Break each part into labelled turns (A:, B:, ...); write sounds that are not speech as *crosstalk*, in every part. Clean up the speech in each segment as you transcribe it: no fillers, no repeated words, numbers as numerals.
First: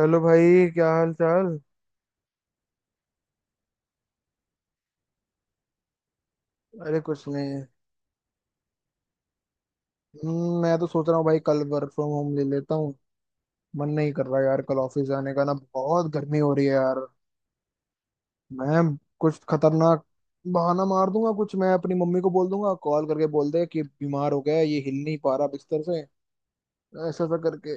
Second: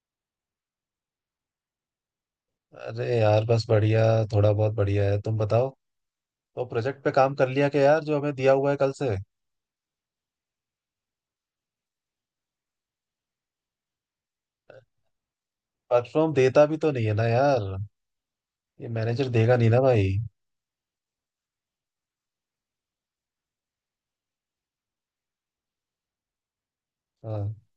A: Hello भाई क्या हाल चाल।
B: अरे यार, बस बढ़िया। थोड़ा बहुत बढ़िया है, तुम बताओ। तो
A: अरे
B: प्रोजेक्ट पे
A: कुछ
B: काम कर
A: नहीं।
B: लिया क्या यार, जो हमें दिया हुआ है कल से।
A: मैं तो सोच रहा हूँ भाई कल वर्क फ्रॉम होम ले लेता हूँ। मन नहीं कर रहा यार कल ऑफिस जाने का ना बहुत
B: परफॉर्म
A: गर्मी हो
B: देता
A: रही है
B: भी तो नहीं
A: यार।
B: है ना यार।
A: मैं
B: ये मैनेजर
A: कुछ
B: देगा नहीं ना
A: खतरनाक
B: भाई।
A: बहाना मार दूंगा कुछ। मैं अपनी मम्मी को बोल दूंगा कॉल करके बोल दे कि बीमार हो गया है, ये हिल नहीं पा रहा बिस्तर से। ऐसा ऐसा
B: हाँ,
A: करके।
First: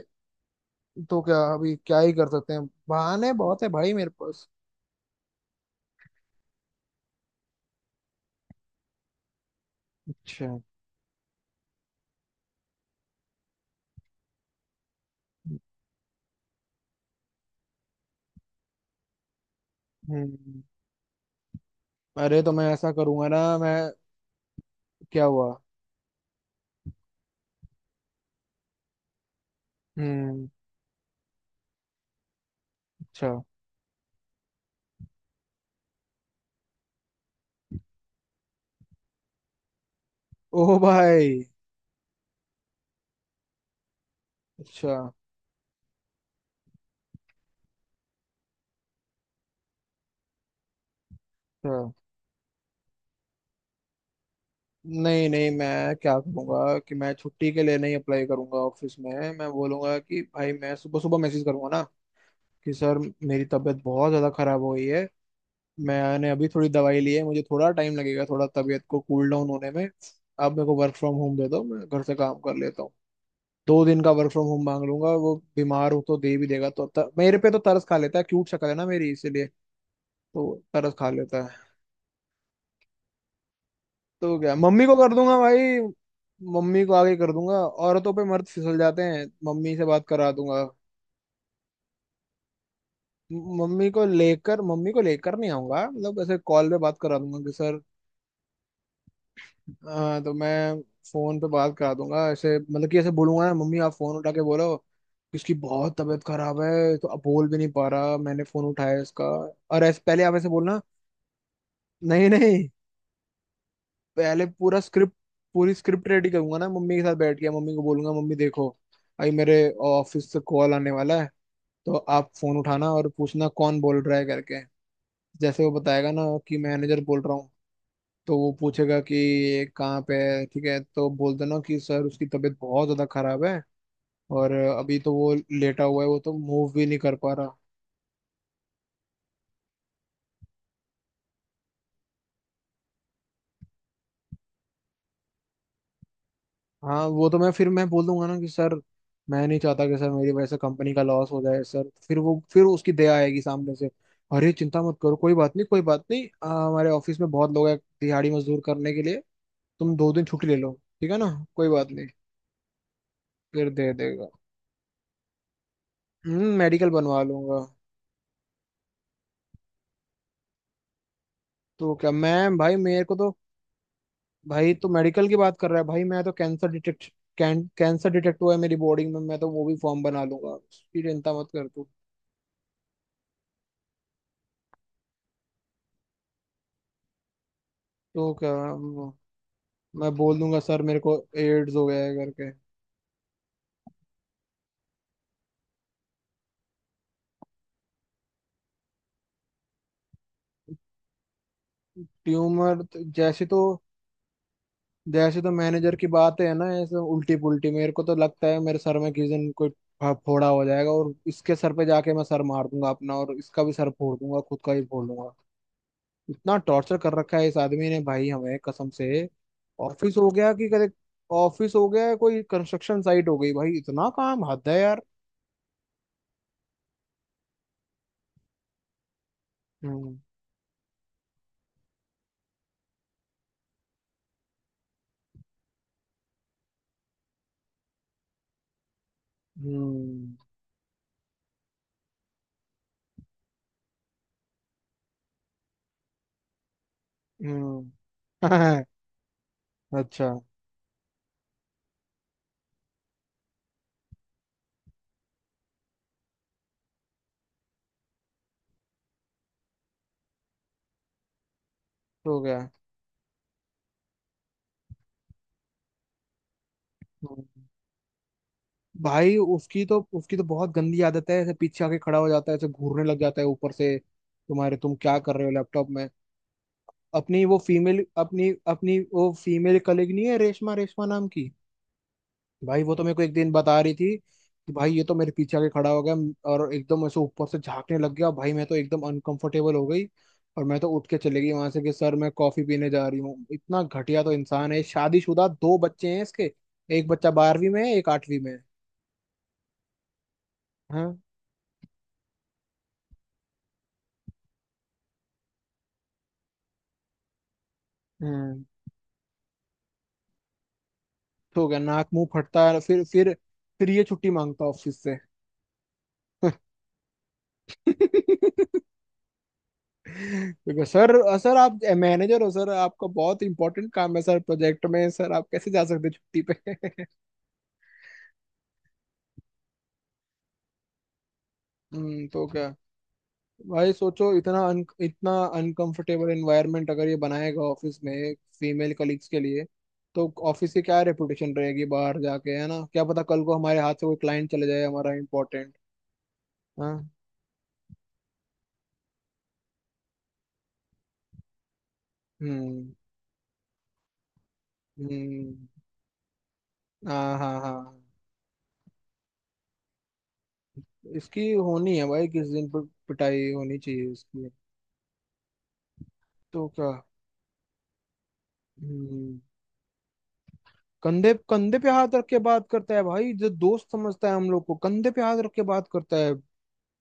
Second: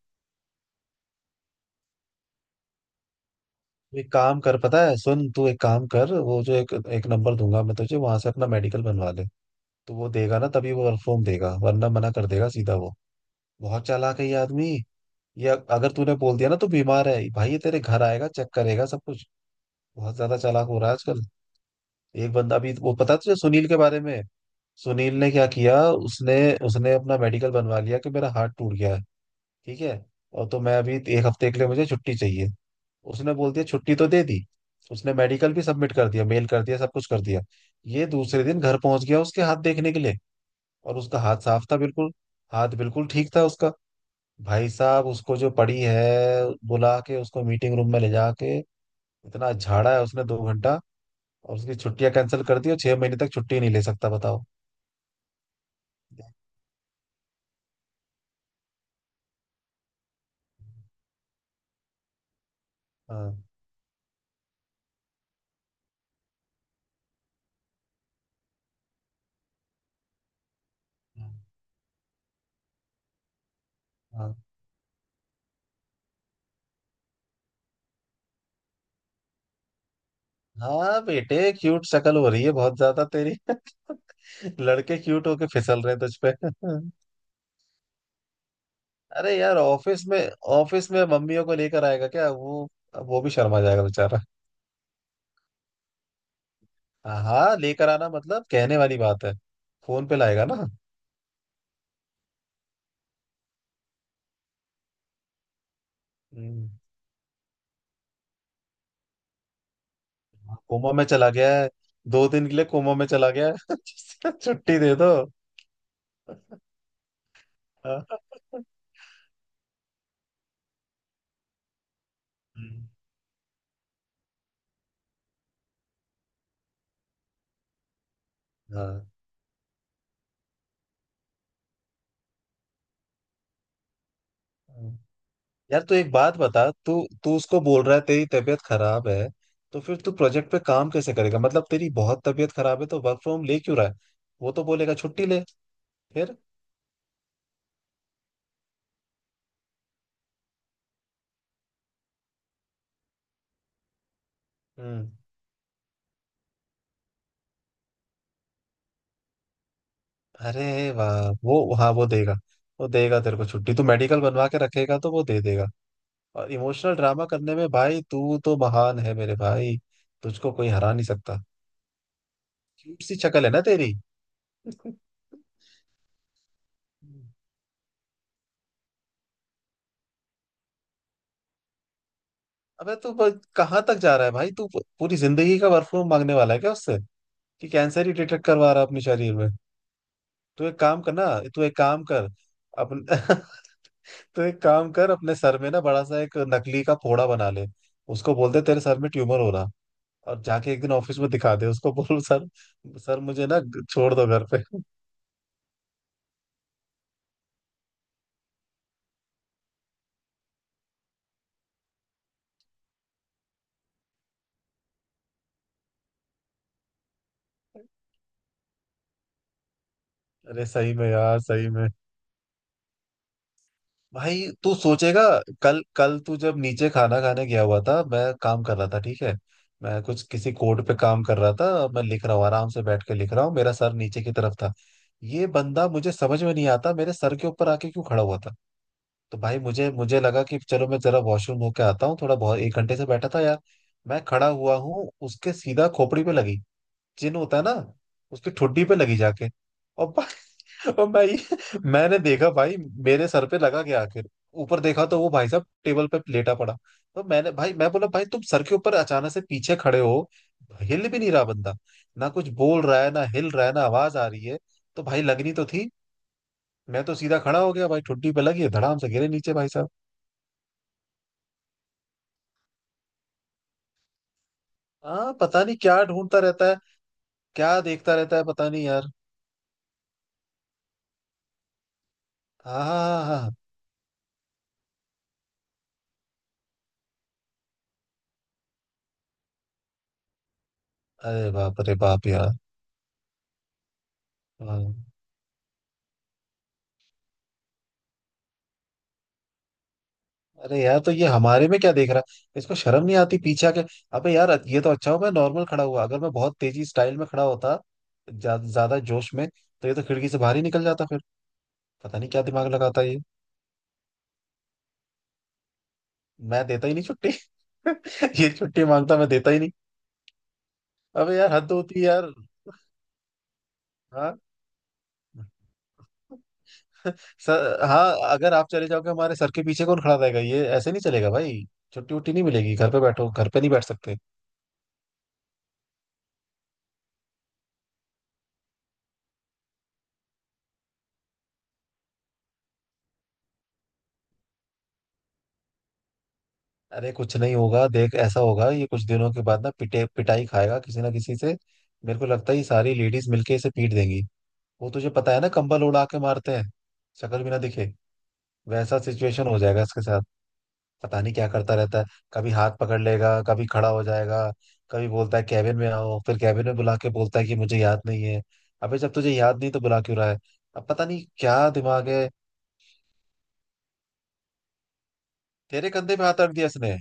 A: तो क्या अभी क्या ही कर सकते हैं बहाने बहुत है भाई
B: तू
A: मेरे
B: एक काम
A: पास।
B: कर पता है, सुन, तू एक काम कर। वो जो एक एक नंबर दूंगा मैं तुझे, वहां से अपना मेडिकल बनवा ले। तो वो देगा
A: अच्छा।
B: ना, तभी वो परफॉर्म देगा, वरना मना कर देगा सीधा वो। बहुत चालाक है ये आदमी। ये अगर तूने बोल दिया ना तू बीमार है भाई, ये तेरे घर आएगा, चेक करेगा सब कुछ। बहुत ज्यादा
A: हम्म।
B: चालाक हो रहा है आजकल। एक
A: अरे तो
B: बंदा
A: मैं
B: अभी,
A: ऐसा
B: वो पता है
A: करूंगा
B: तुझे,
A: ना
B: सुनील
A: मैं।
B: के बारे में। सुनील
A: क्या
B: ने क्या
A: हुआ?
B: किया? उसने उसने अपना मेडिकल बनवा लिया कि मेरा हाथ टूट गया है, ठीक है,
A: हम्म।
B: और तो मैं अभी एक हफ्ते के लिए, मुझे छुट्टी चाहिए।
A: अच्छा।
B: उसने बोल दिया, छुट्टी तो दे दी। उसने मेडिकल भी सबमिट कर दिया, मेल कर दिया, सब कुछ कर दिया। ये दूसरे दिन घर पहुंच गया उसके हाथ देखने के लिए।
A: ओ
B: और उसका हाथ
A: भाई।
B: साफ था बिल्कुल। हाथ बिल्कुल ठीक था उसका। भाई
A: अच्छा।
B: साहब उसको जो पड़ी है, बुला के उसको मीटिंग रूम में ले जाके इतना झाड़ा है उसने, 2 घंटा। और उसकी
A: अच्छा।
B: छुट्टियां कैंसिल कर दी, और 6 महीने तक छुट्टी नहीं ले सकता, बताओ।
A: नहीं नहीं मैं क्या करूंगा कि मैं छुट्टी के लिए नहीं अप्लाई करूंगा ऑफिस में। मैं बोलूंगा कि भाई मैं सुबह सुबह मैसेज करूंगा ना कि सर
B: हाँ।
A: मेरी तबीयत बहुत ज़्यादा खराब हो गई है। मैंने अभी थोड़ी दवाई ली है मुझे थोड़ा टाइम लगेगा थोड़ा तबीयत को कूल डाउन होने में। आप मेरे को वर्क फ्रॉम
B: हाँ।
A: होम दे दो मैं घर से काम कर लेता हूँ। दो दिन का वर्क
B: हाँ
A: फ्रॉम होम मांग लूंगा वो बीमार हो तो दे भी देगा तो मेरे पे तो तरस खा लेता है क्यूट शक्ल है ना मेरी इसीलिए। तो तरस
B: हाँ
A: खा लेता
B: बेटे,
A: है।
B: क्यूट शक्ल हो रही है बहुत ज्यादा तेरी।
A: तो क्या
B: *laughs*
A: मम्मी को
B: लड़के
A: कर
B: क्यूट
A: दूंगा
B: होके
A: भाई।
B: फिसल रहे हैं तुझ पे।
A: मम्मी को
B: *laughs*
A: आगे कर दूंगा। औरतों पे मर्द फिसल जाते हैं
B: अरे यार,
A: मम्मी से बात करा दूंगा।
B: ऑफिस में मम्मियों को लेकर आएगा क्या वो? वो भी शर्मा जाएगा बेचारा।
A: मम्मी को लेकर नहीं आऊंगा मतलब ऐसे कॉल पे बात करा
B: हाँ
A: दूंगा कि
B: हाँ,
A: सर।
B: लेकर आना मतलब कहने वाली बात है। फोन पे
A: तो
B: लाएगा ना।
A: मैं फोन पे बात करा दूंगा ऐसे मतलब कि ऐसे बोलूंगा ना मम्मी आप फोन उठा के बोलो कि इसकी बहुत तबीयत खराब
B: हम्म,
A: है तो अब बोल भी नहीं पा रहा मैंने फोन उठाया इसका। और ऐसे पहले आप ऐसे बोलना।
B: कोमा में चला गया है। दो
A: नहीं
B: दिन के लिए
A: नहीं।
B: कोमा में चला गया है *laughs*
A: पहले
B: छुट्टी
A: पूरा
B: दे दो।
A: स्क्रिप्ट। पूरी स्क्रिप्ट रेडी करूंगा ना मम्मी के साथ बैठ के मम्मी को बोलूंगा
B: हाँ।
A: मम्मी देखो भाई मेरे ऑफिस से कॉल आने वाला है। तो आप फोन उठाना और पूछना कौन बोल रहा है करके। जैसे वो बताएगा ना कि मैनेजर बोल रहा हूँ। तो वो पूछेगा कि ये कहाँ पे है ठीक है तो बोल देना कि सर उसकी तबीयत बहुत ज्यादा खराब है। और
B: *laughs*
A: अभी
B: हाँ।
A: तो वो
B: यार
A: लेटा
B: तू
A: हुआ है
B: एक
A: वो तो
B: बात बता।
A: मूव भी
B: तू
A: नहीं कर पा
B: तू
A: रहा।
B: उसको बोल रहा है तेरी तबीयत खराब है, तो फिर तू प्रोजेक्ट पे काम कैसे करेगा? मतलब तेरी बहुत तबीयत खराब है तो वर्क फ्रॉम ले क्यों रहा है? वो तो बोलेगा छुट्टी ले फिर।
A: हाँ वो तो मैं बोल दूंगा ना कि सर। मैं नहीं चाहता कि सर मेरी वजह से कंपनी का लॉस हो जाए सर फिर वो फिर उसकी दया आएगी सामने से। अरे चिंता मत
B: हम्म
A: करो कोई बात नहीं हमारे ऑफिस में बहुत लोग हैं दिहाड़ी मजदूर करने के लिए। तुम दो दिन छुट्टी ले
B: अरे
A: लो। ठीक है
B: वाह,
A: ना। कोई
B: वो,
A: बात
B: हाँ,
A: नहीं।
B: वो देगा। वो देगा तेरे को
A: फिर
B: छुट्टी, तू
A: दे
B: मेडिकल
A: देगा।
B: बनवा के रखेगा तो वो दे देगा। और
A: मेडिकल
B: इमोशनल
A: बनवा
B: ड्रामा करने
A: लूंगा।
B: में भाई तू तो महान है मेरे भाई। तुझको कोई हरा नहीं सकता।
A: तो क्या मैं भाई
B: क्यूट
A: मेरे
B: सी
A: को तो।
B: शक्ल है ना तेरी।
A: भाई तो
B: *laughs*
A: मेडिकल की बात कर रहा है भाई मैं तो कैंसर डिटेक्ट कैंसर डिटेक्ट हुआ है मेरी बॉडी में मैं तो वो भी फॉर्म बना लूंगा उसकी चिंता मत कर तू।
B: अबे कहाँ तक जा रहा है भाई, तू पूरी जिंदगी का वर्क फ्रॉम मांगने वाला है क्या उससे? कि कैंसर ही
A: तो
B: डिटेक्ट
A: क्या
B: करवा रहा है अपने शरीर में?
A: मैं बोल दूंगा
B: तू एक
A: सर मेरे
B: काम कर
A: को
B: ना तू
A: एड्स
B: एक
A: हो
B: काम
A: गया है
B: कर।
A: करके।
B: अपन *laughs* तो एक काम कर, अपने सर में ना बड़ा सा एक नकली का फोड़ा बना ले। उसको बोल दे तेरे सर में ट्यूमर हो रहा। और जाके एक दिन ऑफिस में दिखा दे, उसको बोल सर,
A: ट्यूमर तो-
B: सर
A: जैसे
B: मुझे
A: तो
B: ना छोड़ दो घर पे। *laughs*
A: जैसे तो मैनेजर की बात है ना ऐसे उल्टी पुल्टी मेरे को तो लगता है मेरे सर में किस दिन कोई फोड़ा हो जाएगा और इसके सर पे जाके मैं सर मार दूंगा अपना और इसका भी सर फोड़ दूंगा खुद का ही फोड़ दूंगा। इतना टॉर्चर कर रखा है इस आदमी ने भाई हमें कसम से। ऑफिस हो गया
B: अरे
A: कि कदे।
B: सही में यार, सही
A: ऑफिस
B: में।
A: हो गया कोई कंस्ट्रक्शन साइट हो गई भाई इतना काम
B: भाई
A: हद
B: तू
A: है यार।
B: सोचेगा, कल कल तू जब नीचे खाना खाने गया हुआ था मैं काम कर रहा था, ठीक है, मैं
A: हम्म।
B: कुछ किसी कोड पे काम कर रहा था। मैं लिख रहा हूँ, आराम से बैठ के लिख रहा हूँ, मेरा सर नीचे की तरफ था। ये बंदा, मुझे समझ में नहीं आता, मेरे सर के ऊपर आके क्यों खड़ा हुआ था। तो भाई मुझे मुझे
A: हम्म।
B: लगा कि चलो मैं जरा वॉशरूम होके आता हूँ, थोड़ा बहुत एक घंटे से बैठा था यार। मैं खड़ा हुआ हूँ, उसके सीधा खोपड़ी पे लगी। चिन्ह होता है ना,
A: हम्म।
B: उसकी ठुड्डी
A: *laughs*
B: पे लगी जाके।
A: अच्छा।
B: और भाई, मैंने देखा भाई, मेरे सर पे लगा गया आखिर। ऊपर देखा तो वो भाई साहब टेबल पे लेटा पड़ा। तो मैंने भाई, मैं बोला भाई तुम सर के ऊपर अचानक से पीछे खड़े हो। हिल भी नहीं रहा बंदा, ना
A: हो
B: कुछ
A: गया।
B: बोल रहा है, ना हिल रहा है, ना आवाज आ रही है। तो भाई लगनी तो थी। मैं तो सीधा खड़ा
A: हम्म।
B: हो गया भाई, ठुड्डी पे लगी है, धड़ाम से गिरे
A: भाई
B: नीचे भाई
A: उसकी
B: साहब।
A: तो उसकी तो बहुत गंदी आदत है ऐसे पीछे आके खड़ा हो जाता है ऐसे घूरने लग जाता है ऊपर से। तुम क्या
B: हाँ,
A: कर रहे हो
B: पता नहीं
A: लैपटॉप
B: क्या
A: में।
B: ढूंढता रहता है।
A: अपनी वो
B: क्या
A: फीमेल
B: देखता रहता है,
A: अपनी
B: पता नहीं
A: अपनी
B: यार।
A: वो फीमेल कलीग नहीं है रेशमा रेशमा नाम की। भाई
B: हाँ
A: वो तो मेरे को
B: हाँ हाँ
A: एक
B: हाँ। हाँ।
A: दिन बता रही थी कि भाई ये तो मेरे पीछे आके खड़ा हो गया और एकदम ऐसे ऊपर से झांकने लग गया भाई मैं तो एकदम अनकंफर्टेबल हो गई। और मैं तो उठ के चली
B: अरे
A: गई वहां
B: बाप
A: से कि
B: रे
A: सर
B: बाप
A: मैं
B: यार।
A: कॉफी पीने जा रही हूँ इतना घटिया तो इंसान है
B: हाँ।
A: शादीशुदा दो बच्चे हैं इसके। एक बच्चा बारहवीं में है एक आठवीं में है।
B: अरे यार, तो
A: हाँ।
B: ये हमारे में क्या देख रहा है, इसको शर्म नहीं आती पीछे आके? अबे यार ये तो अच्छा हो मैं नॉर्मल खड़ा हुआ, अगर मैं बहुत तेजी स्टाइल में खड़ा होता,
A: हम्म।
B: ज्यादा जोश में, तो ये तो खिड़की से बाहर ही निकल जाता फिर।
A: हो गया नाक
B: पता
A: मुंह
B: नहीं क्या दिमाग
A: फटता है
B: लगाता
A: फिर
B: है ये।
A: फिर ये छुट्टी मांगता ऑफिस से।
B: मैं देता ही नहीं छुट्टी। *laughs* ये छुट्टी
A: *laughs*
B: मांगता, मैं देता ही नहीं।
A: देखो सर।
B: अबे यार,
A: सर
B: हद
A: आप
B: होती है यार।
A: मैनेजर हो सर आपका बहुत इंपॉर्टेंट काम है सर
B: हाँ।
A: प्रोजेक्ट में सर आप कैसे जा सकते हैं छुट्टी पे।
B: *laughs* सर, हाँ, अगर आप चले जाओगे हमारे सर के पीछे कौन खड़ा रहेगा? ये ऐसे नहीं चलेगा भाई।
A: *laughs*
B: छुट्टी उट्टी नहीं
A: तो क्या।
B: मिलेगी, घर पे बैठो, घर पे नहीं बैठ
A: भाई
B: सकते।
A: सोचो इतना इतना अनकंफर्टेबल एनवायरनमेंट अगर ये बनाएगा ऑफिस में फीमेल कलीग्स के लिए। तो ऑफिस की क्या रेपुटेशन रहेगी बाहर जाके है ना क्या पता कल को हमारे हाथ से कोई क्लाइंट चले जाए हमारा इम्पोर्टेंट। हाँ।
B: अरे कुछ नहीं होगा, देख, ऐसा होगा ये कुछ दिनों के बाद ना, पिटे पिटाई खाएगा किसी ना किसी से। मेरे को लगता है ये
A: हम्म।
B: सारी लेडीज मिलके इसे पीट देंगी। वो तुझे पता है ना, कंबल
A: हम्म।
B: उड़ा के मारते हैं,
A: हाँ
B: शक्ल भी ना
A: हाँ हाँ।
B: दिखे, वैसा सिचुएशन हो जाएगा इसके साथ। पता नहीं क्या
A: इसकी
B: करता
A: होनी
B: रहता है।
A: है भाई किस
B: कभी
A: दिन
B: हाथ पकड़ लेगा,
A: पिटाई
B: कभी
A: होनी
B: खड़ा हो
A: चाहिए इसकी।
B: जाएगा, कभी बोलता है कैबिन में आओ, फिर कैबिन
A: तो
B: में
A: क्या।
B: बुला के बोलता है कि मुझे याद नहीं है। अबे जब तुझे
A: हम्म।
B: याद नहीं तो बुला क्यों रहा है? अब पता नहीं
A: कंधे
B: क्या
A: कंधे पे
B: दिमाग
A: हाथ रख
B: है।
A: के बात करता है भाई जो दोस्त समझता है हम लोग को कंधे पे हाथ रख के बात
B: तेरे कंधे पे
A: करता है।
B: हाथ रख दिया इसने?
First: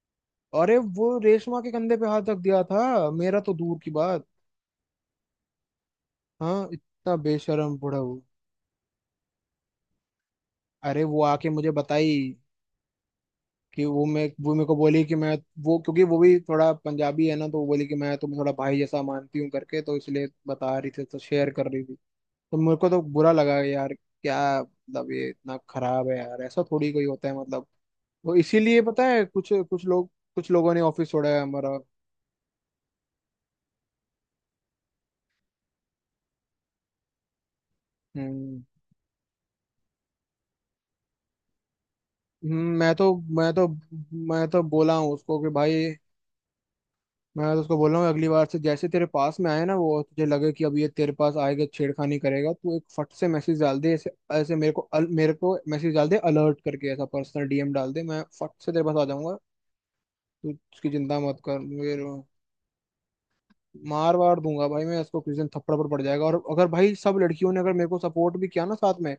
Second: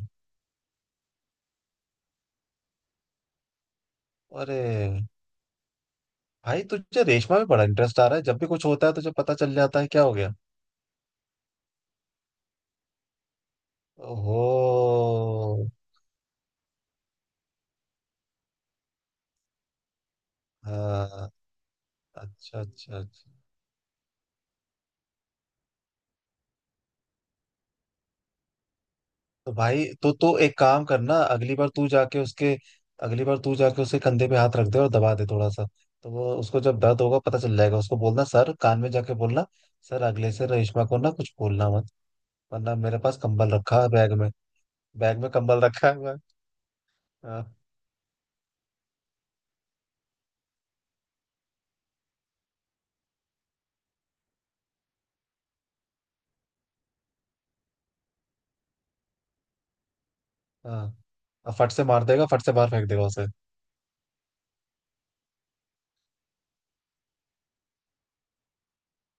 A: अरे वो रेशमा के कंधे पे हाथ रख दिया था मेरा तो दूर की बात।
B: अरे भाई,
A: हाँ
B: तुझे
A: इतना
B: रेशमा में बड़ा
A: बेशरम बूढ़ा
B: इंटरेस्ट आ रहा
A: वो।
B: है, जब भी कुछ होता है तुझे पता चल जाता है, क्या हो गया?
A: अरे वो आके मुझे बताई कि वो मैं
B: ओहो।
A: वो मेरे को बोली कि मैं वो क्योंकि वो भी थोड़ा पंजाबी है ना तो वो बोली कि मैं तुम्हें थोड़ा भाई जैसा मानती हूँ करके तो इसलिए बता रही थी तो
B: हाँ,
A: शेयर कर रही थी। तो
B: अच्छा
A: मेरे को
B: अच्छा
A: तो
B: अच्छा।
A: बुरा लगा यार क्या मतलब ये इतना खराब है यार ऐसा थोड़ी कोई होता है मतलब। वो इसीलिए पता है
B: तो
A: कुछ
B: भाई
A: कुछ लोग
B: तो
A: कुछ
B: एक
A: लोगों ने
B: काम
A: ऑफिस
B: करना,
A: छोड़ा है हमारा।
B: अगली बार तू जाके उसके कंधे पे हाथ रख दे, और दबा दे थोड़ा सा। तो वो, उसको जब दर्द होगा पता चल जाएगा, उसको बोलना सर,
A: हम्म।
B: कान में जाके बोलना सर, अगले से रेशमा को ना कुछ बोलना मत, वरना
A: हम्म, मैं
B: मेरे
A: तो
B: पास कंबल
A: मैं तो
B: रखा है बैग में।
A: मैं तो बोला हूँ
B: बैग में
A: उसको कि
B: कंबल
A: भाई।
B: रखा हुआ है। हाँ।
A: मैं तो उसको बोला हूँ अगली बार से जैसे तेरे पास में आए ना वो तुझे लगे कि अब ये तेरे पास आएगा छेड़खानी करेगा तू एक फट से मैसेज डाल दे ऐसे ऐसे मेरे को मेरे को मैसेज डाल दे अलर्ट करके ऐसा पर्सनल डीएम डाल दे मैं फट से तेरे पास आ जाऊंगा। तू
B: हाँ,
A: उसकी चिंता मत
B: और
A: कर।
B: फट से मार देगा, फट से बाहर फेंक देगा उसे।
A: मार वार दूंगा भाई मैं इसको किसी दिन थप्पड़ पर पड़ जाएगा और अगर भाई सब लड़कियों ने अगर मेरे को सपोर्ट भी किया ना साथ में।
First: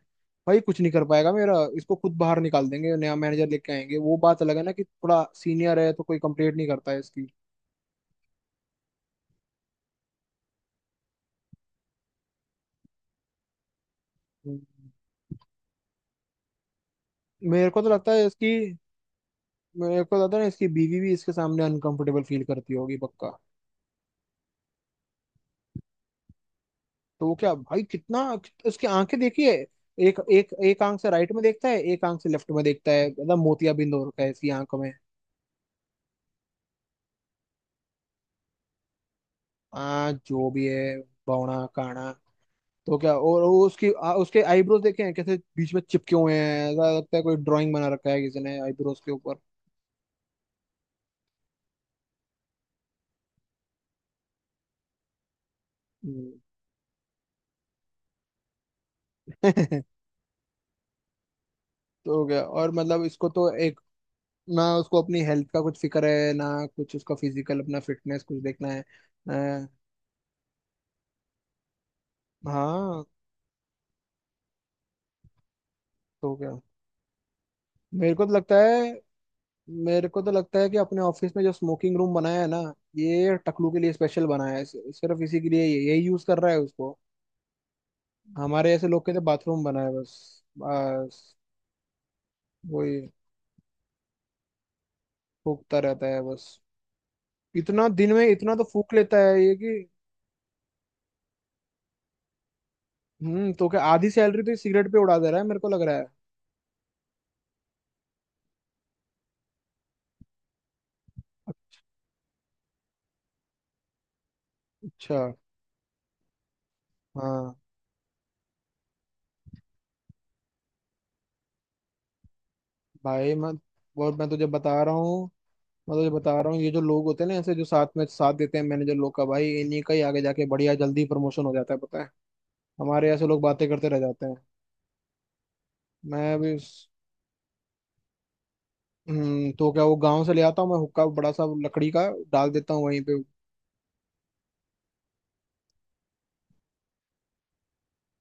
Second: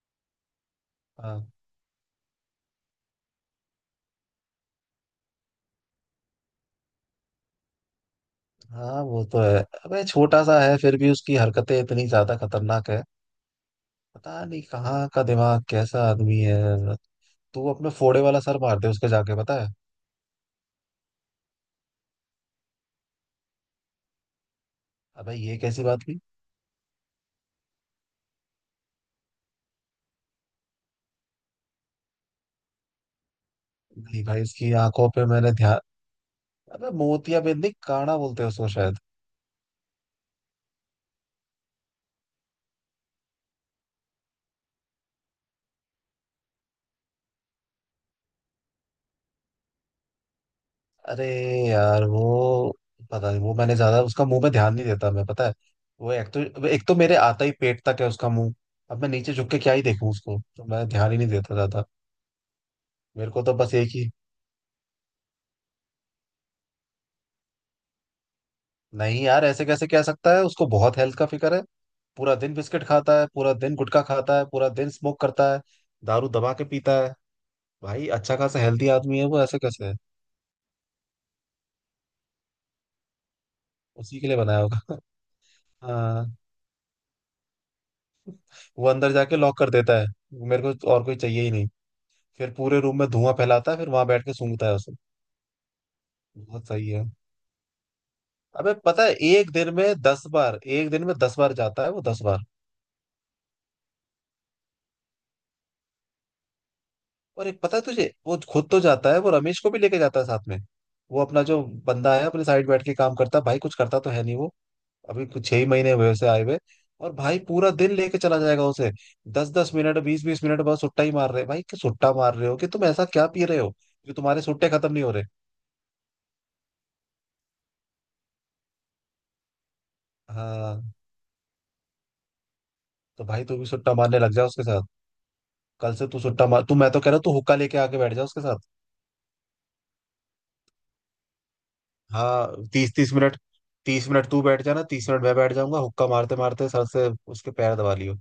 A: भाई कुछ नहीं कर पाएगा
B: हाँ।
A: मेरा इसको खुद बाहर निकाल देंगे नया मैनेजर लेके आएंगे वो बात अलग है ना कि थोड़ा सीनियर है तो कोई कंप्लेंट नहीं करता है इसकी।
B: हाँ वो तो है। अबे छोटा सा है फिर भी उसकी हरकतें इतनी ज्यादा खतरनाक है। पता नहीं
A: हम्म।
B: कहाँ का दिमाग, कैसा आदमी है। तू
A: मेरे को तो
B: अपने
A: लगता
B: फोड़े
A: है
B: वाला
A: इसकी।
B: सर मार दे उसके, जाके, पता है।
A: मेरे को लगता है ना इसकी बीवी भी इसके सामने अनकंफर्टेबल फील करती होगी पक्का।
B: अबे ये कैसी बात हुई?
A: तो वो क्या भाई कितना। उसकी आंखें देखिए। एक एक एक आंख से राइट में देखता है एक आंख से लेफ्ट में देखता है मतलब मोतियाबिंद हो रखा
B: नहीं
A: है
B: भाई,
A: इसकी
B: इसकी
A: आंखों में।
B: आंखों पे मैंने ध्यान। अबे मोतिया बिंद नहीं, काना बोलते हैं उसको शायद।
A: आ जो भी है। बौना काना। तो क्या और वो उसके आईब्रोज देखे हैं कैसे बीच में चिपके हुए हैं ऐसा लगता है कोई ड्राइंग बना रखा है किसी ने आईब्रोज के ऊपर।
B: अरे यार वो पता नहीं, वो मैंने ज्यादा उसका मुंह पे ध्यान नहीं देता मैं, पता है। वो
A: हम्म।
B: एक तो मेरे आता ही पेट तक है उसका मुंह। अब मैं नीचे झुक के क्या ही
A: *laughs*
B: देखूं उसको, तो मैं ध्यान ही नहीं देता ज्यादा।
A: तो क्या और मतलब इसको
B: मेरे को
A: तो
B: तो बस
A: एक
B: एक ही।
A: ना उसको अपनी हेल्थ का कुछ फिक्र है ना। कुछ उसका फिजिकल अपना फिटनेस कुछ देखना है।
B: नहीं यार, ऐसे
A: अ,
B: कैसे कह सकता है उसको बहुत हेल्थ का फिक्र है? पूरा दिन बिस्किट
A: हाँ
B: खाता है, पूरा दिन गुटखा खाता है, पूरा दिन स्मोक करता है, दारू
A: तो
B: दबा
A: क्या।
B: के पीता है। भाई
A: मेरे को तो
B: अच्छा
A: लगता
B: खासा हेल्दी
A: है
B: आदमी है वो, ऐसे कैसे है?
A: मेरे को तो लगता है कि अपने ऑफिस में जो स्मोकिंग रूम बनाया है ना। ये टकलू के लिए
B: उसी
A: स्पेशल
B: के लिए
A: बनाया
B: बनाया
A: है
B: होगा।
A: सिर्फ इसी के लिए
B: *laughs*
A: यही यूज
B: हाँ,
A: कर रहा है उसको। हमारे
B: वो
A: ऐसे लोग
B: अंदर
A: के लिए
B: जाके लॉक
A: बाथरूम
B: कर
A: बनाया है
B: देता है।
A: बस
B: मेरे को तो और कोई
A: बस।
B: चाहिए ही नहीं। फिर पूरे रूम में
A: वही
B: धुआं फैलाता है, फिर वहां बैठ के सूंघता है उसे।
A: फूकता रहता है बस।
B: बहुत सही है।
A: इतना दिन में इतना तो
B: अबे
A: फूक
B: पता है,
A: लेता है
B: एक
A: ये
B: दिन
A: कि।
B: में 10 बार, एक दिन में दस बार जाता है वो, 10 बार।
A: तो क्या आधी सैलरी तो ये सिगरेट पे उड़ा दे रहा है मेरे को लग रहा है।
B: और एक पता है तुझे, वो खुद तो जाता है, वो रमेश को भी लेके जाता है साथ में। वो अपना जो बंदा है, अपने साइड बैठ के काम करता है, भाई कुछ करता तो है नहीं वो।
A: अच्छा।
B: अभी कुछ 6 ही महीने हुए उसे आए हुए। और भाई
A: हाँ
B: पूरा दिन लेके चला जाएगा उसे। 10-10 मिनट, 20-20 मिनट बाद सुट्टा ही मार रहे, भाई कि सुट्टा मार रहे हो कि तुम ऐसा क्या
A: भाई
B: पी
A: मैं।
B: रहे हो, जो
A: और
B: तुम्हारे सुट्टे खत्म नहीं हो रहे।
A: मैं तुझे बता रहा हूँ ये जो लोग होते हैं ना ऐसे जो साथ में साथ देते हैं मैनेजर लोग का भाई इन्हीं का ही आगे जाके बढ़िया
B: हाँ,
A: जल्दी प्रमोशन हो जाता है पता है। हमारे
B: तो
A: ऐसे लोग
B: भाई तू भी
A: बातें करते
B: सुट्टा
A: रह
B: मारने
A: जाते
B: लग
A: हैं।
B: जा उसके साथ। कल से तू
A: मैं
B: सुट्टा
A: भी
B: मार तू, मैं तो कह रहा हूँ तू हुक्का लेके आके बैठ जा उसके साथ।
A: तो क्या वो गांव से ले आता हूँ मैं हुक्का बड़ा सा लकड़ी का डाल
B: हाँ,
A: देता हूँ
B: तीस
A: वहीं
B: तीस
A: पे।
B: मिनट 30 मिनट तू बैठ जाना, 30 मिनट मैं बैठ जाऊंगा, हुक्का मारते मारते। सर से उसके पैर दबा लियो।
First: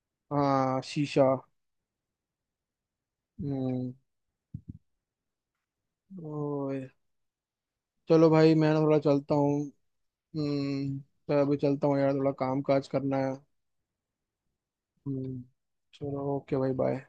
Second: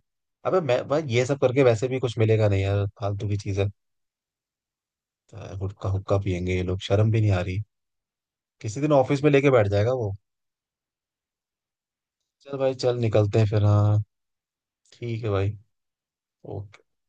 B: अबे
A: हाँ
B: मैं भाई,
A: शीशा।
B: ये सब करके वैसे भी कुछ मिलेगा नहीं यार, फालतू की चीज है।
A: हम्म।
B: तो हुक्का हुक्का पियेंगे ये लोग,
A: ओए।
B: शर्म भी नहीं आ रही।
A: चलो भाई मैं ना
B: किसी दिन
A: थोड़ा
B: ऑफिस में
A: चलता
B: लेके
A: हूँ।
B: बैठ जाएगा वो।
A: हम्म तो अभी चलता हूँ यार थोड़ा
B: चल
A: काम
B: भाई,
A: काज
B: चल
A: करना है।
B: निकलते हैं फिर। हाँ, ठीक है
A: हम्म।
B: भाई।
A: चलो ओके भाई
B: ओके।
A: बाय।